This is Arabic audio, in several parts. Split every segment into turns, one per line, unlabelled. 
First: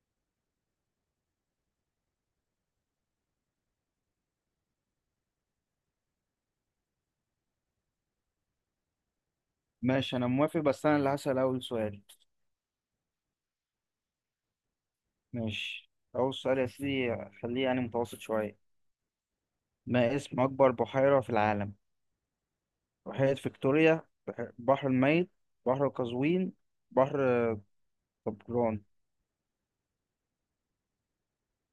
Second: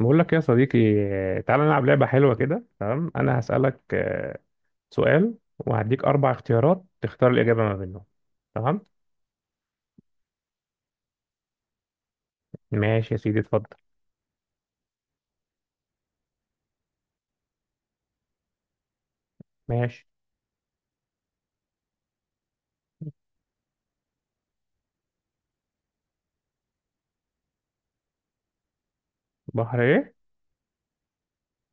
بقول لك يا صديقي، تعالى نلعب لعبة حلوة كده. تمام، أنا هسألك سؤال وهديك أربع اختيارات تختار الإجابة ما بينهم. تمام.
ماشي، انا موافق، بس انا اللي هسأل اول سؤال.
ماشي يا سيدي، اتفضل.
ماشي، اول سؤال يا سيدي، خليه يعني متوسط شوية.
ماشي.
ما اسم اكبر بحيرة في العالم؟ بحيرة فيكتوريا، بحر الميت، بحر قزوين، بحر طبران.
بحر إيه؟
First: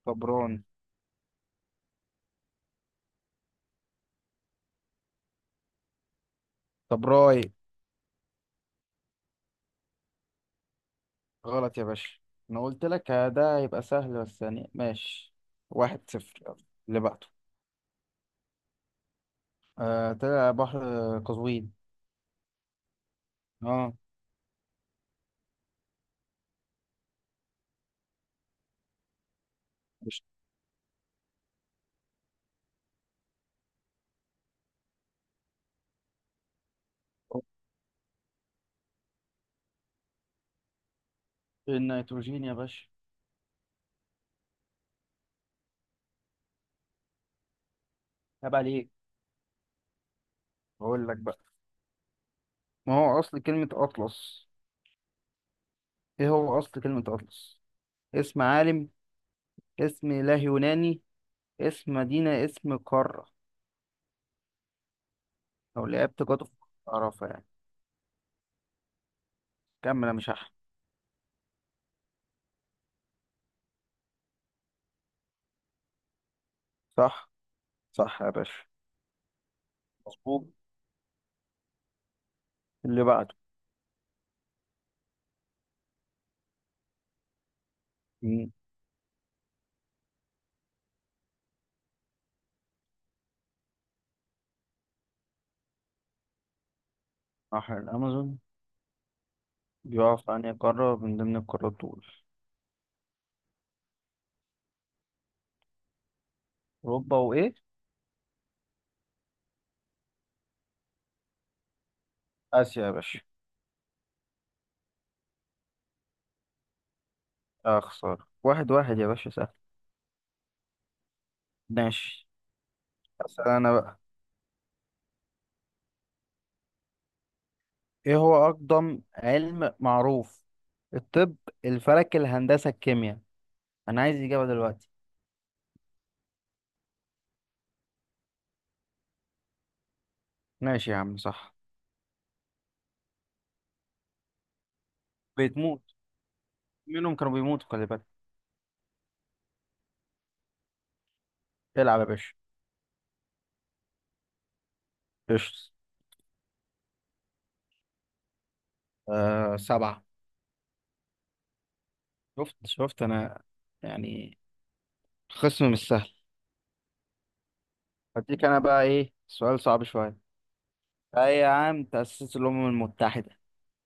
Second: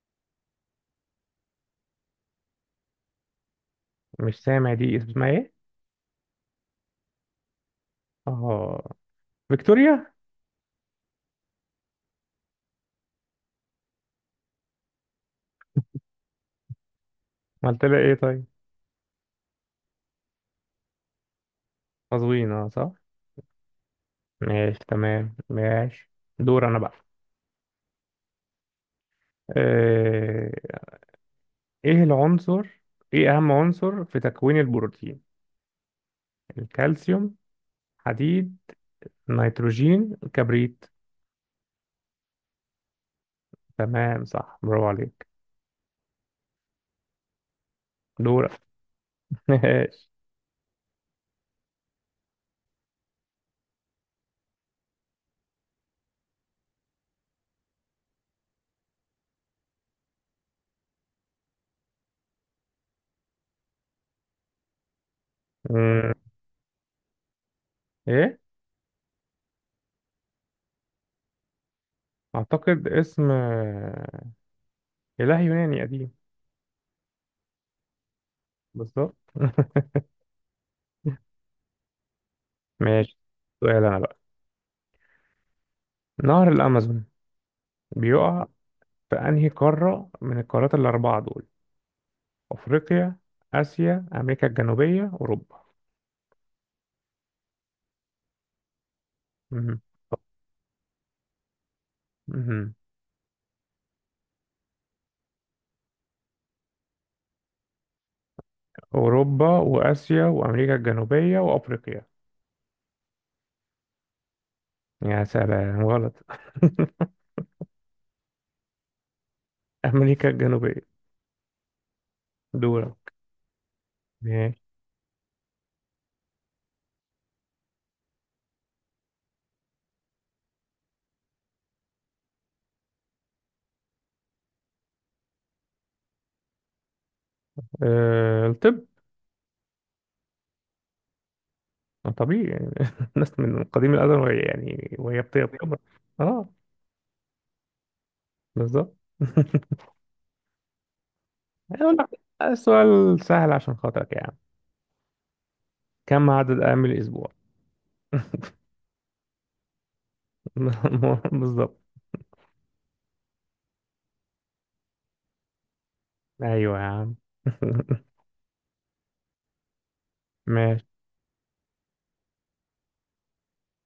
طبران.
مش سامع، دي اسمها إيه؟
طبراي.
آه، فيكتوريا.
غلط يا باشا. انا قلت لك ده هيبقى سهل، بس يعني ماشي. واحد صفر، يلا اللي بعده.
قلت لها إيه طيب؟
آه، طلع بحر قزوين.
قزوين، أه صح.
اه.
ماشي تمام، ماشي. دور أنا بقى.
مش
آه، إيه العنصر؟ إيه أهم عنصر في تكوين البروتين؟ الكالسيوم، حديد، نيتروجين، كبريت.
النيتروجين يا باشا.
تمام، صح، برافو عليك. دورك.
عيب عليك.
ماشي.
بقول لك بقى، ما هو اصل كلمة اطلس؟ ايه هو اصل كلمة اطلس؟ اسم عالم، اسم اله يوناني، اسم مدينة، اسم قارة؟ او
أمم،
لعبت جاتو في، اعرفها يعني.
ايه.
كمل يا مش احمد.
اعتقد اسم اله يوناني قديم.
صح، صح يا باشا.
بالظبط.
مظبوط. اللي
ماشي.
بعده.
سؤال انا بقى. نهر الامازون بيقع
مم.
في انهي قارة من القارات الاربعة دول؟ افريقيا، اسيا، امريكا الجنوبية، اوروبا.
نهر الامازون
أمم،
بيقع في انهي قارة من ضمن القارات دول؟
أمم.
اوروبا وايه؟
اوروبا واسيا وامريكا الجنوبية وافريقيا.
آسيا يا باشا.
يا سلام، غلط.
اه خسارة، واحد واحد يا باشا. سهل.
امريكا الجنوبية.
ماشي،
دورك.
أسأل أنا بقى.
ماشي.
ايه هو اقدم علم معروف؟ الطب، الفلك، الهندسة، الكيمياء. انا عايز اجابة دلوقتي.
الطب.
ماشي يا عم، صح.
طبيعي يعني. الناس من قديم الأزل وهي يعني وهي بتكبر.
بتموت.
اه،
منهم كانوا بيموتوا، خلي بالك.
بالظبط. أقول
العب يا
لك،
باشا.
السؤال سهل عشان خاطرك يا عم.
قشطة.
كم عدد أيام الأسبوع؟
آه، سبعة.
بالظبط.
شفت، شفت انا يعني. خصم مش سهل.
أيوه يا عم.
هديك أنا بقى إيه سؤال صعب شوية.
ماشي.
أي عام تأسست الأمم المتحدة؟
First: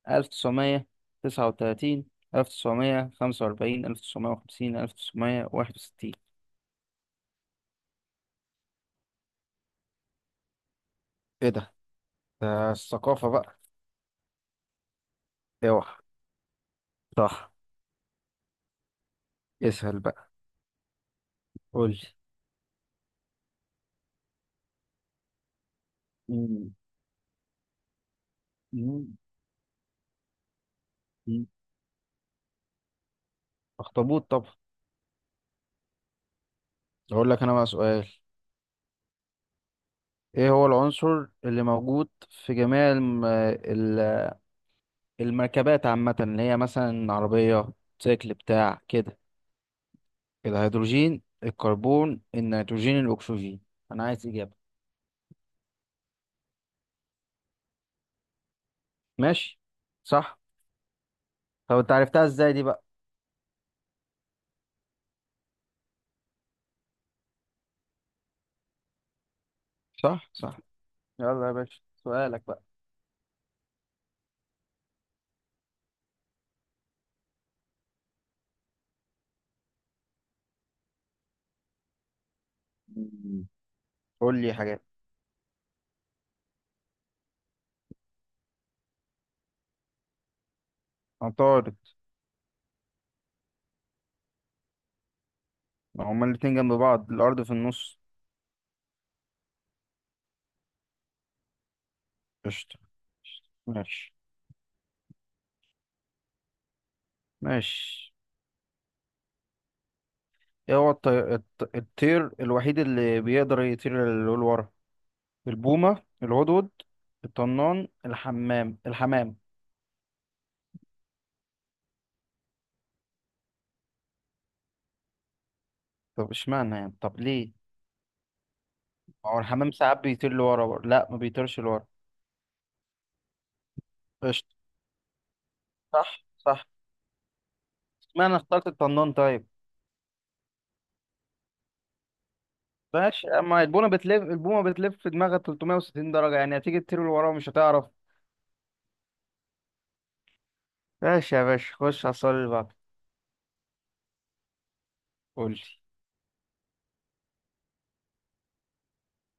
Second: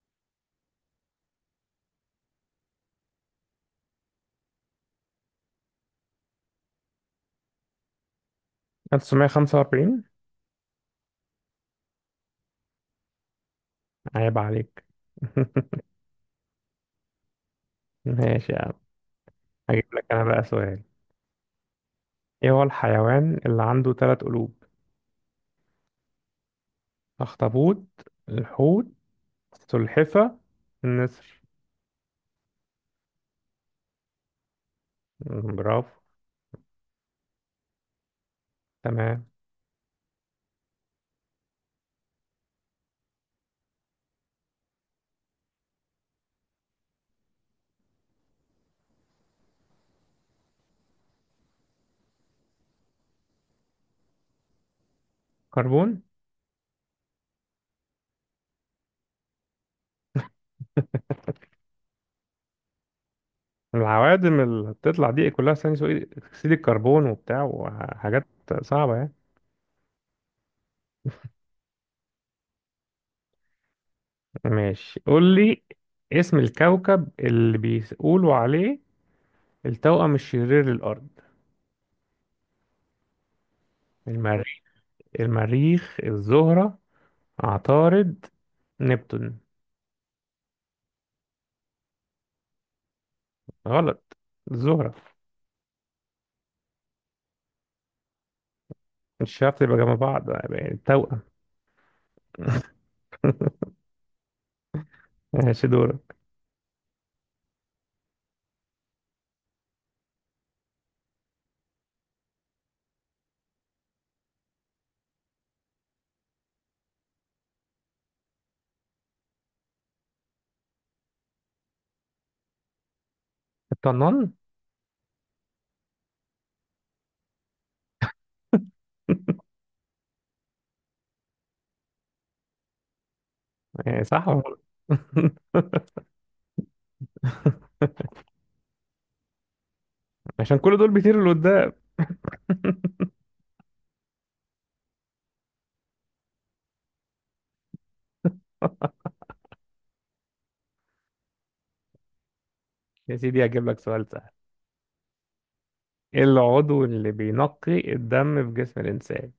1939، 1945، 1950، 1961.
1945.
إيه ده؟ ده الثقافة بقى.
عيب عليك.
أوعى. صح.
ماشي يا عم. هجيب
اسهل
لك أنا
بقى.
بقى سؤال.
قول لي.
إيه هو الحيوان اللي عنده ثلاث قلوب؟
مم.
أخطبوط، الحوت،
مم.
السلحفة، النسر.
مم. أخطبوط طبعا.
برافو.
أقول لك أنا بقى سؤال.
تمام.
ايه هو العنصر اللي موجود في جميع المركبات عامة، اللي هي مثلا عربية، سيكل، بتاع كده؟ الهيدروجين، الكربون، النيتروجين، الأكسجين. أنا عايز إجابة.
كربون.
ماشي. صح. طب أنت عرفتها إزاي دي بقى؟
العوادم اللي بتطلع دي كلها ثاني اكسيد الكربون وبتاع وحاجات صعبة يعني.
صح، صح. يلا يا باشا سؤالك بقى.
ماشي قول لي، اسم الكوكب اللي بيقولوا عليه التوأم الشرير للأرض؟
مم. قول لي
المريخ
حاجات.
المريخ، الزهرة، عطارد، نبتون.
عطارد.
غلط، الزهرة.
ما هما الاتنين جنب بعض الأرض في النص.
مش شرط يبقى جنب بعض يعني التوأم.
قشطة. ماشي.
ماشي، دورك.
ماشي. ايه هو الطير الوحيد اللي بيقدر يطير للورا؟ البومة، العضد، الطنان، الحمام.
الطنان.
طب اشمعنى يعني؟ طب ليه؟ ما هو الحمام ساعات بيطير لورا برضه. لا، ما بيطيرش لورا.
يعني صح ولا
قشطة.
غلط؟
صح، صح. اشمعنى اخترت الطنان طيب.
عشان كل دول بيطيروا لقدام.
ماشي، اما البومة بتلف في دماغها 360 درجة يعني، هتيجي تطير لورا ومش هتعرف. ماشي يا باشا، خش على السؤال اللي بعده.
يا سيدي هجيب لك سؤال سهل.
قول لي.
ايه العضو اللي بينقي الدم في جسم الإنسان؟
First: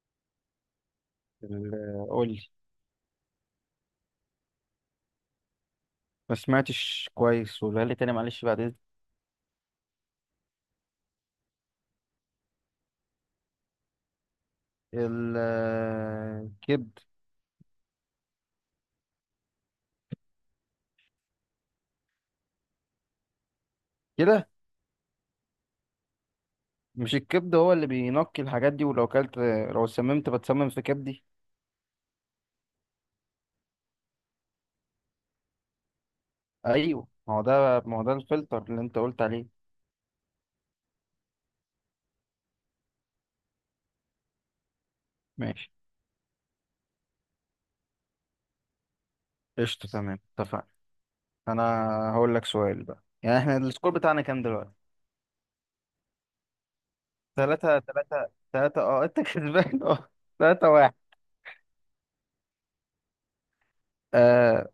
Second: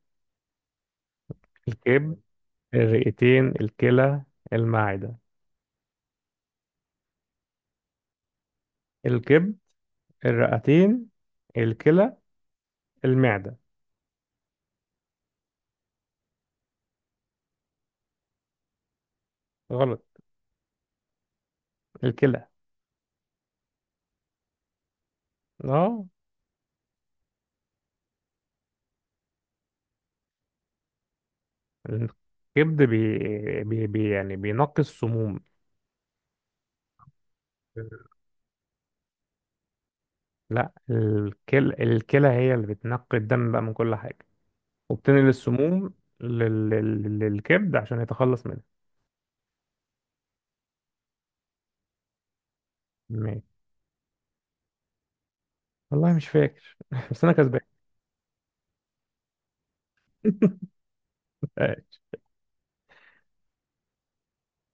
الكبد،
قول لي.
الرئتين، الكلى، المعدة.
ما سمعتش كويس، ولا لي تاني معلش بعد اذنك.
الكبد، الرئتين، الكلى، المعدة.
الكبد.
غلط، الكلى.
كده.
اه،
مش الكبد هو اللي بينقي الحاجات دي؟ ولو كلت، لو سممت بتسمم في كبدي.
الكبد بي يعني بينقي السموم.
ايوه، ما هو ده الفلتر اللي انت قلت عليه.
لا الكلى، الكلى هي اللي بتنقي الدم بقى من كل حاجة وبتنقل
ماشي.
السموم للكبد عشان يتخلص منها.
قشطة، تمام، اتفقنا. انا هقول لك سؤال بقى. يعني
ماشي.
احنا السكور بتاعنا كام دلوقتي؟
والله مش فاكر. بس انا كسبان.
ثلاثة ثلاثة، ثلاثة اه، انت كسبان. اه. ثلاثة واحد. آه.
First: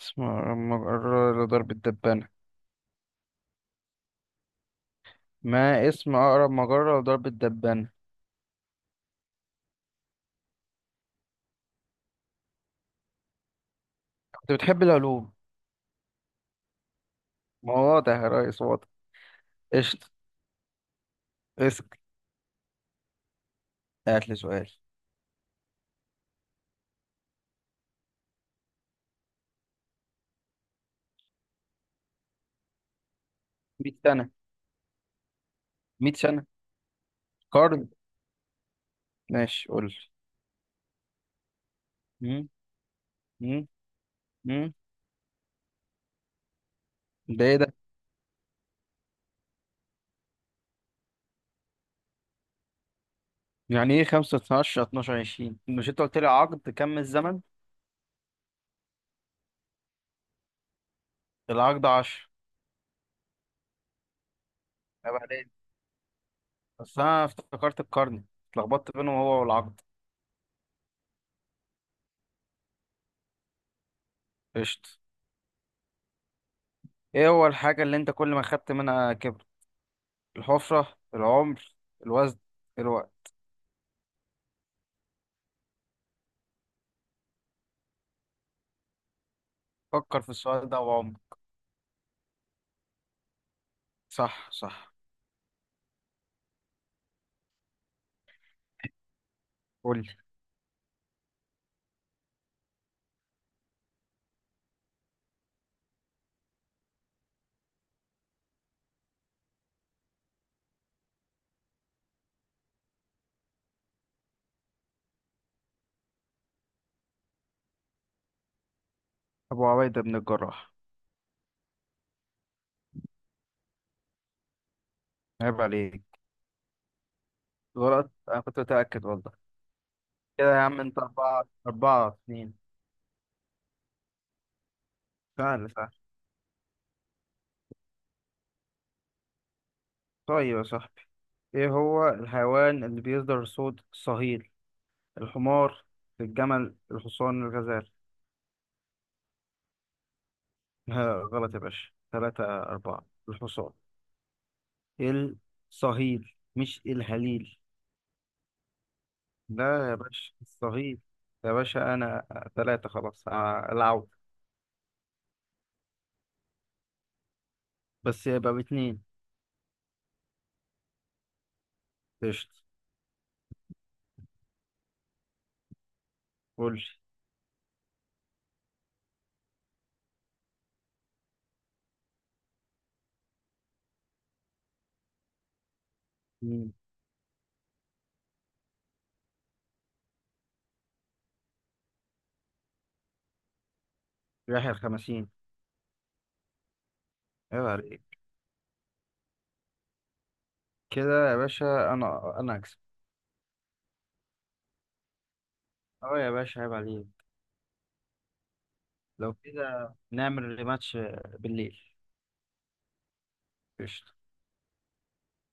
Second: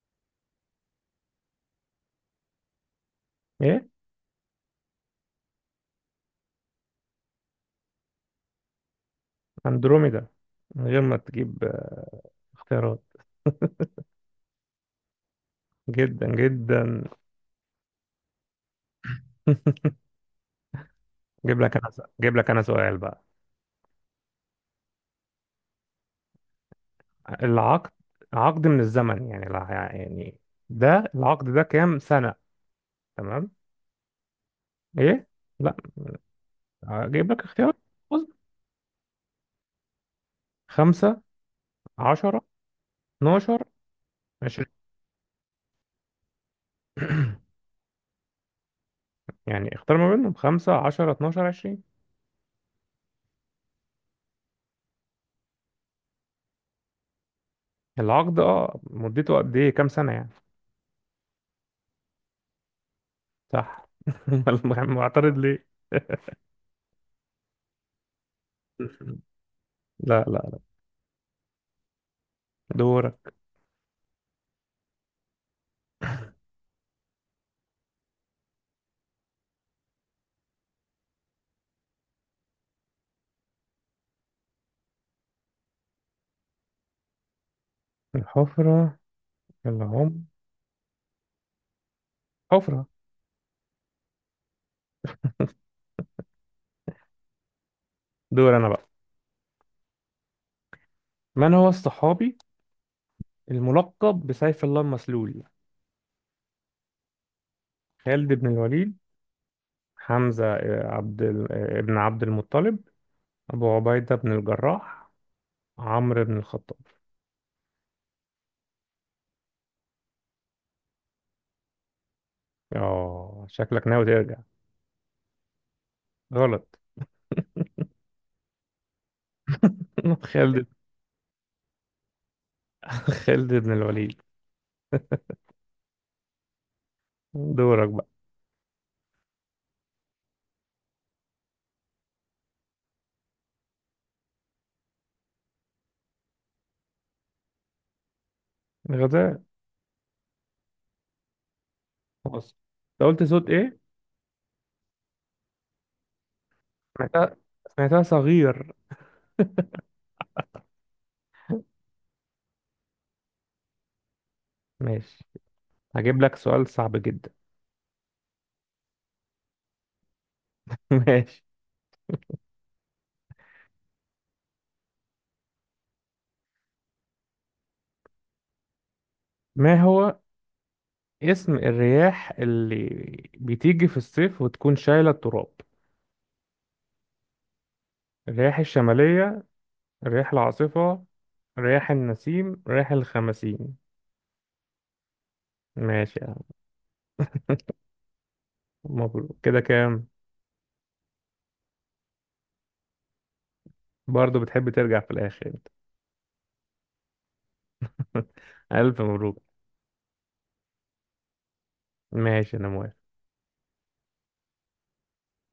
اسم أقرب مجرة لضرب الدبانة؟
ايه.
ما اسم أقرب مجرة لضرب الدبانة؟
اندروميدا. من غير ما تجيب اختيارات.
كنت بتحب العلوم.
جدا جدا.
ما هو واضح يا ريس، واضح. قشطة.
جيب لك
اسأل.
انا جيب لك انا سؤال بقى.
هات لي سؤال.
العقد، عقد من الزمن يعني يعني، ده العقد ده كام سنة؟ تمام.
100 سنة.
ايه؟ لا،
100 سنة.
اجيب لك اختيارات.
قرن.
بص،
ماشي قول لي.
خمسة، عشرة،
مم،
اتناشر،
مم،
عشرين.
مم. ده ايه ده؟
يعني اختار ما بينهم، خمسة، عشرة، اتناشر، عشرين.
يعني ايه 5 12 12 20؟ مش انت قلت لي عقد كم الزمن؟
العقد اه مدته قد ايه، كام سنة يعني.
العقد 10.
صح. أمال
طب
معترض
عليك.
ليه؟
بس انا افتكرت القرن، اتلخبطت بينه هو والعقد.
لا لا. دورك.
قشط. ايه هو الحاجة اللي انت كل ما خدت منها كبر؟ الحفرة، العمر، الوزن، الوقت.
الحفرة، العمر.
فكر في السؤال ده وعمر.
حفرة.
صح، صح.
دور أنا بقى.
قول لي.
من هو الصحابي الملقب بسيف الله المسلول؟ خالد بن الوليد، حمزة عبد ال- آه، ابن عبد المطلب، أبو عبيدة بن الجراح، عمرو بن الخطاب.
ابو عبيدة بن الجراح.
آه شكلك ناوي ترجع.
عيب عليك.
غلط.
غلط. انا كنت متأكد والله. كده يا
خالد،
عم انت، أربعة أربعة اتنين.
خالد بن الوليد.
سهل، سهل.
دورك بقى.
طيب يا صاحبي، ايه هو الحيوان اللي بيصدر صوت صهيل؟ الحمار، الجمل، الحصان، الغزال.
غزال.
ها، غلط يا باشا. ثلاثة
بص، أنت
أربعة.
قلت صوت
الحصان.
إيه؟
الصهيل مش
سمعتها،
الهليل.
سمعتها صغير.
لا يا باشا الصهيل. يا باشا أنا. ثلاثة خلاص، العود.
ماشي، هجيب لك سؤال صعب جدا.
بس يبقى باتنين.
ماشي.
قشطة. قول لي.
ما هو اسم الرياح اللي بتيجي في الصيف وتكون شايلة التراب؟
مين؟
الرياح الشمالية، الرياح العاصفة، رياح النسيم، رياح الخمسين.
يحيى الخمسين.
ماشي يا عم.
عيب عليك.
مبروك، كده كام؟
كده يا باشا، أنا أكسب.
برضه بتحب ترجع في الآخر انت.
أه يا باشا عيب عليك.
ألف
لو
مبروك.
كده نعمل ريماتش بالليل.
ماشي أنا موافق.
قشطة.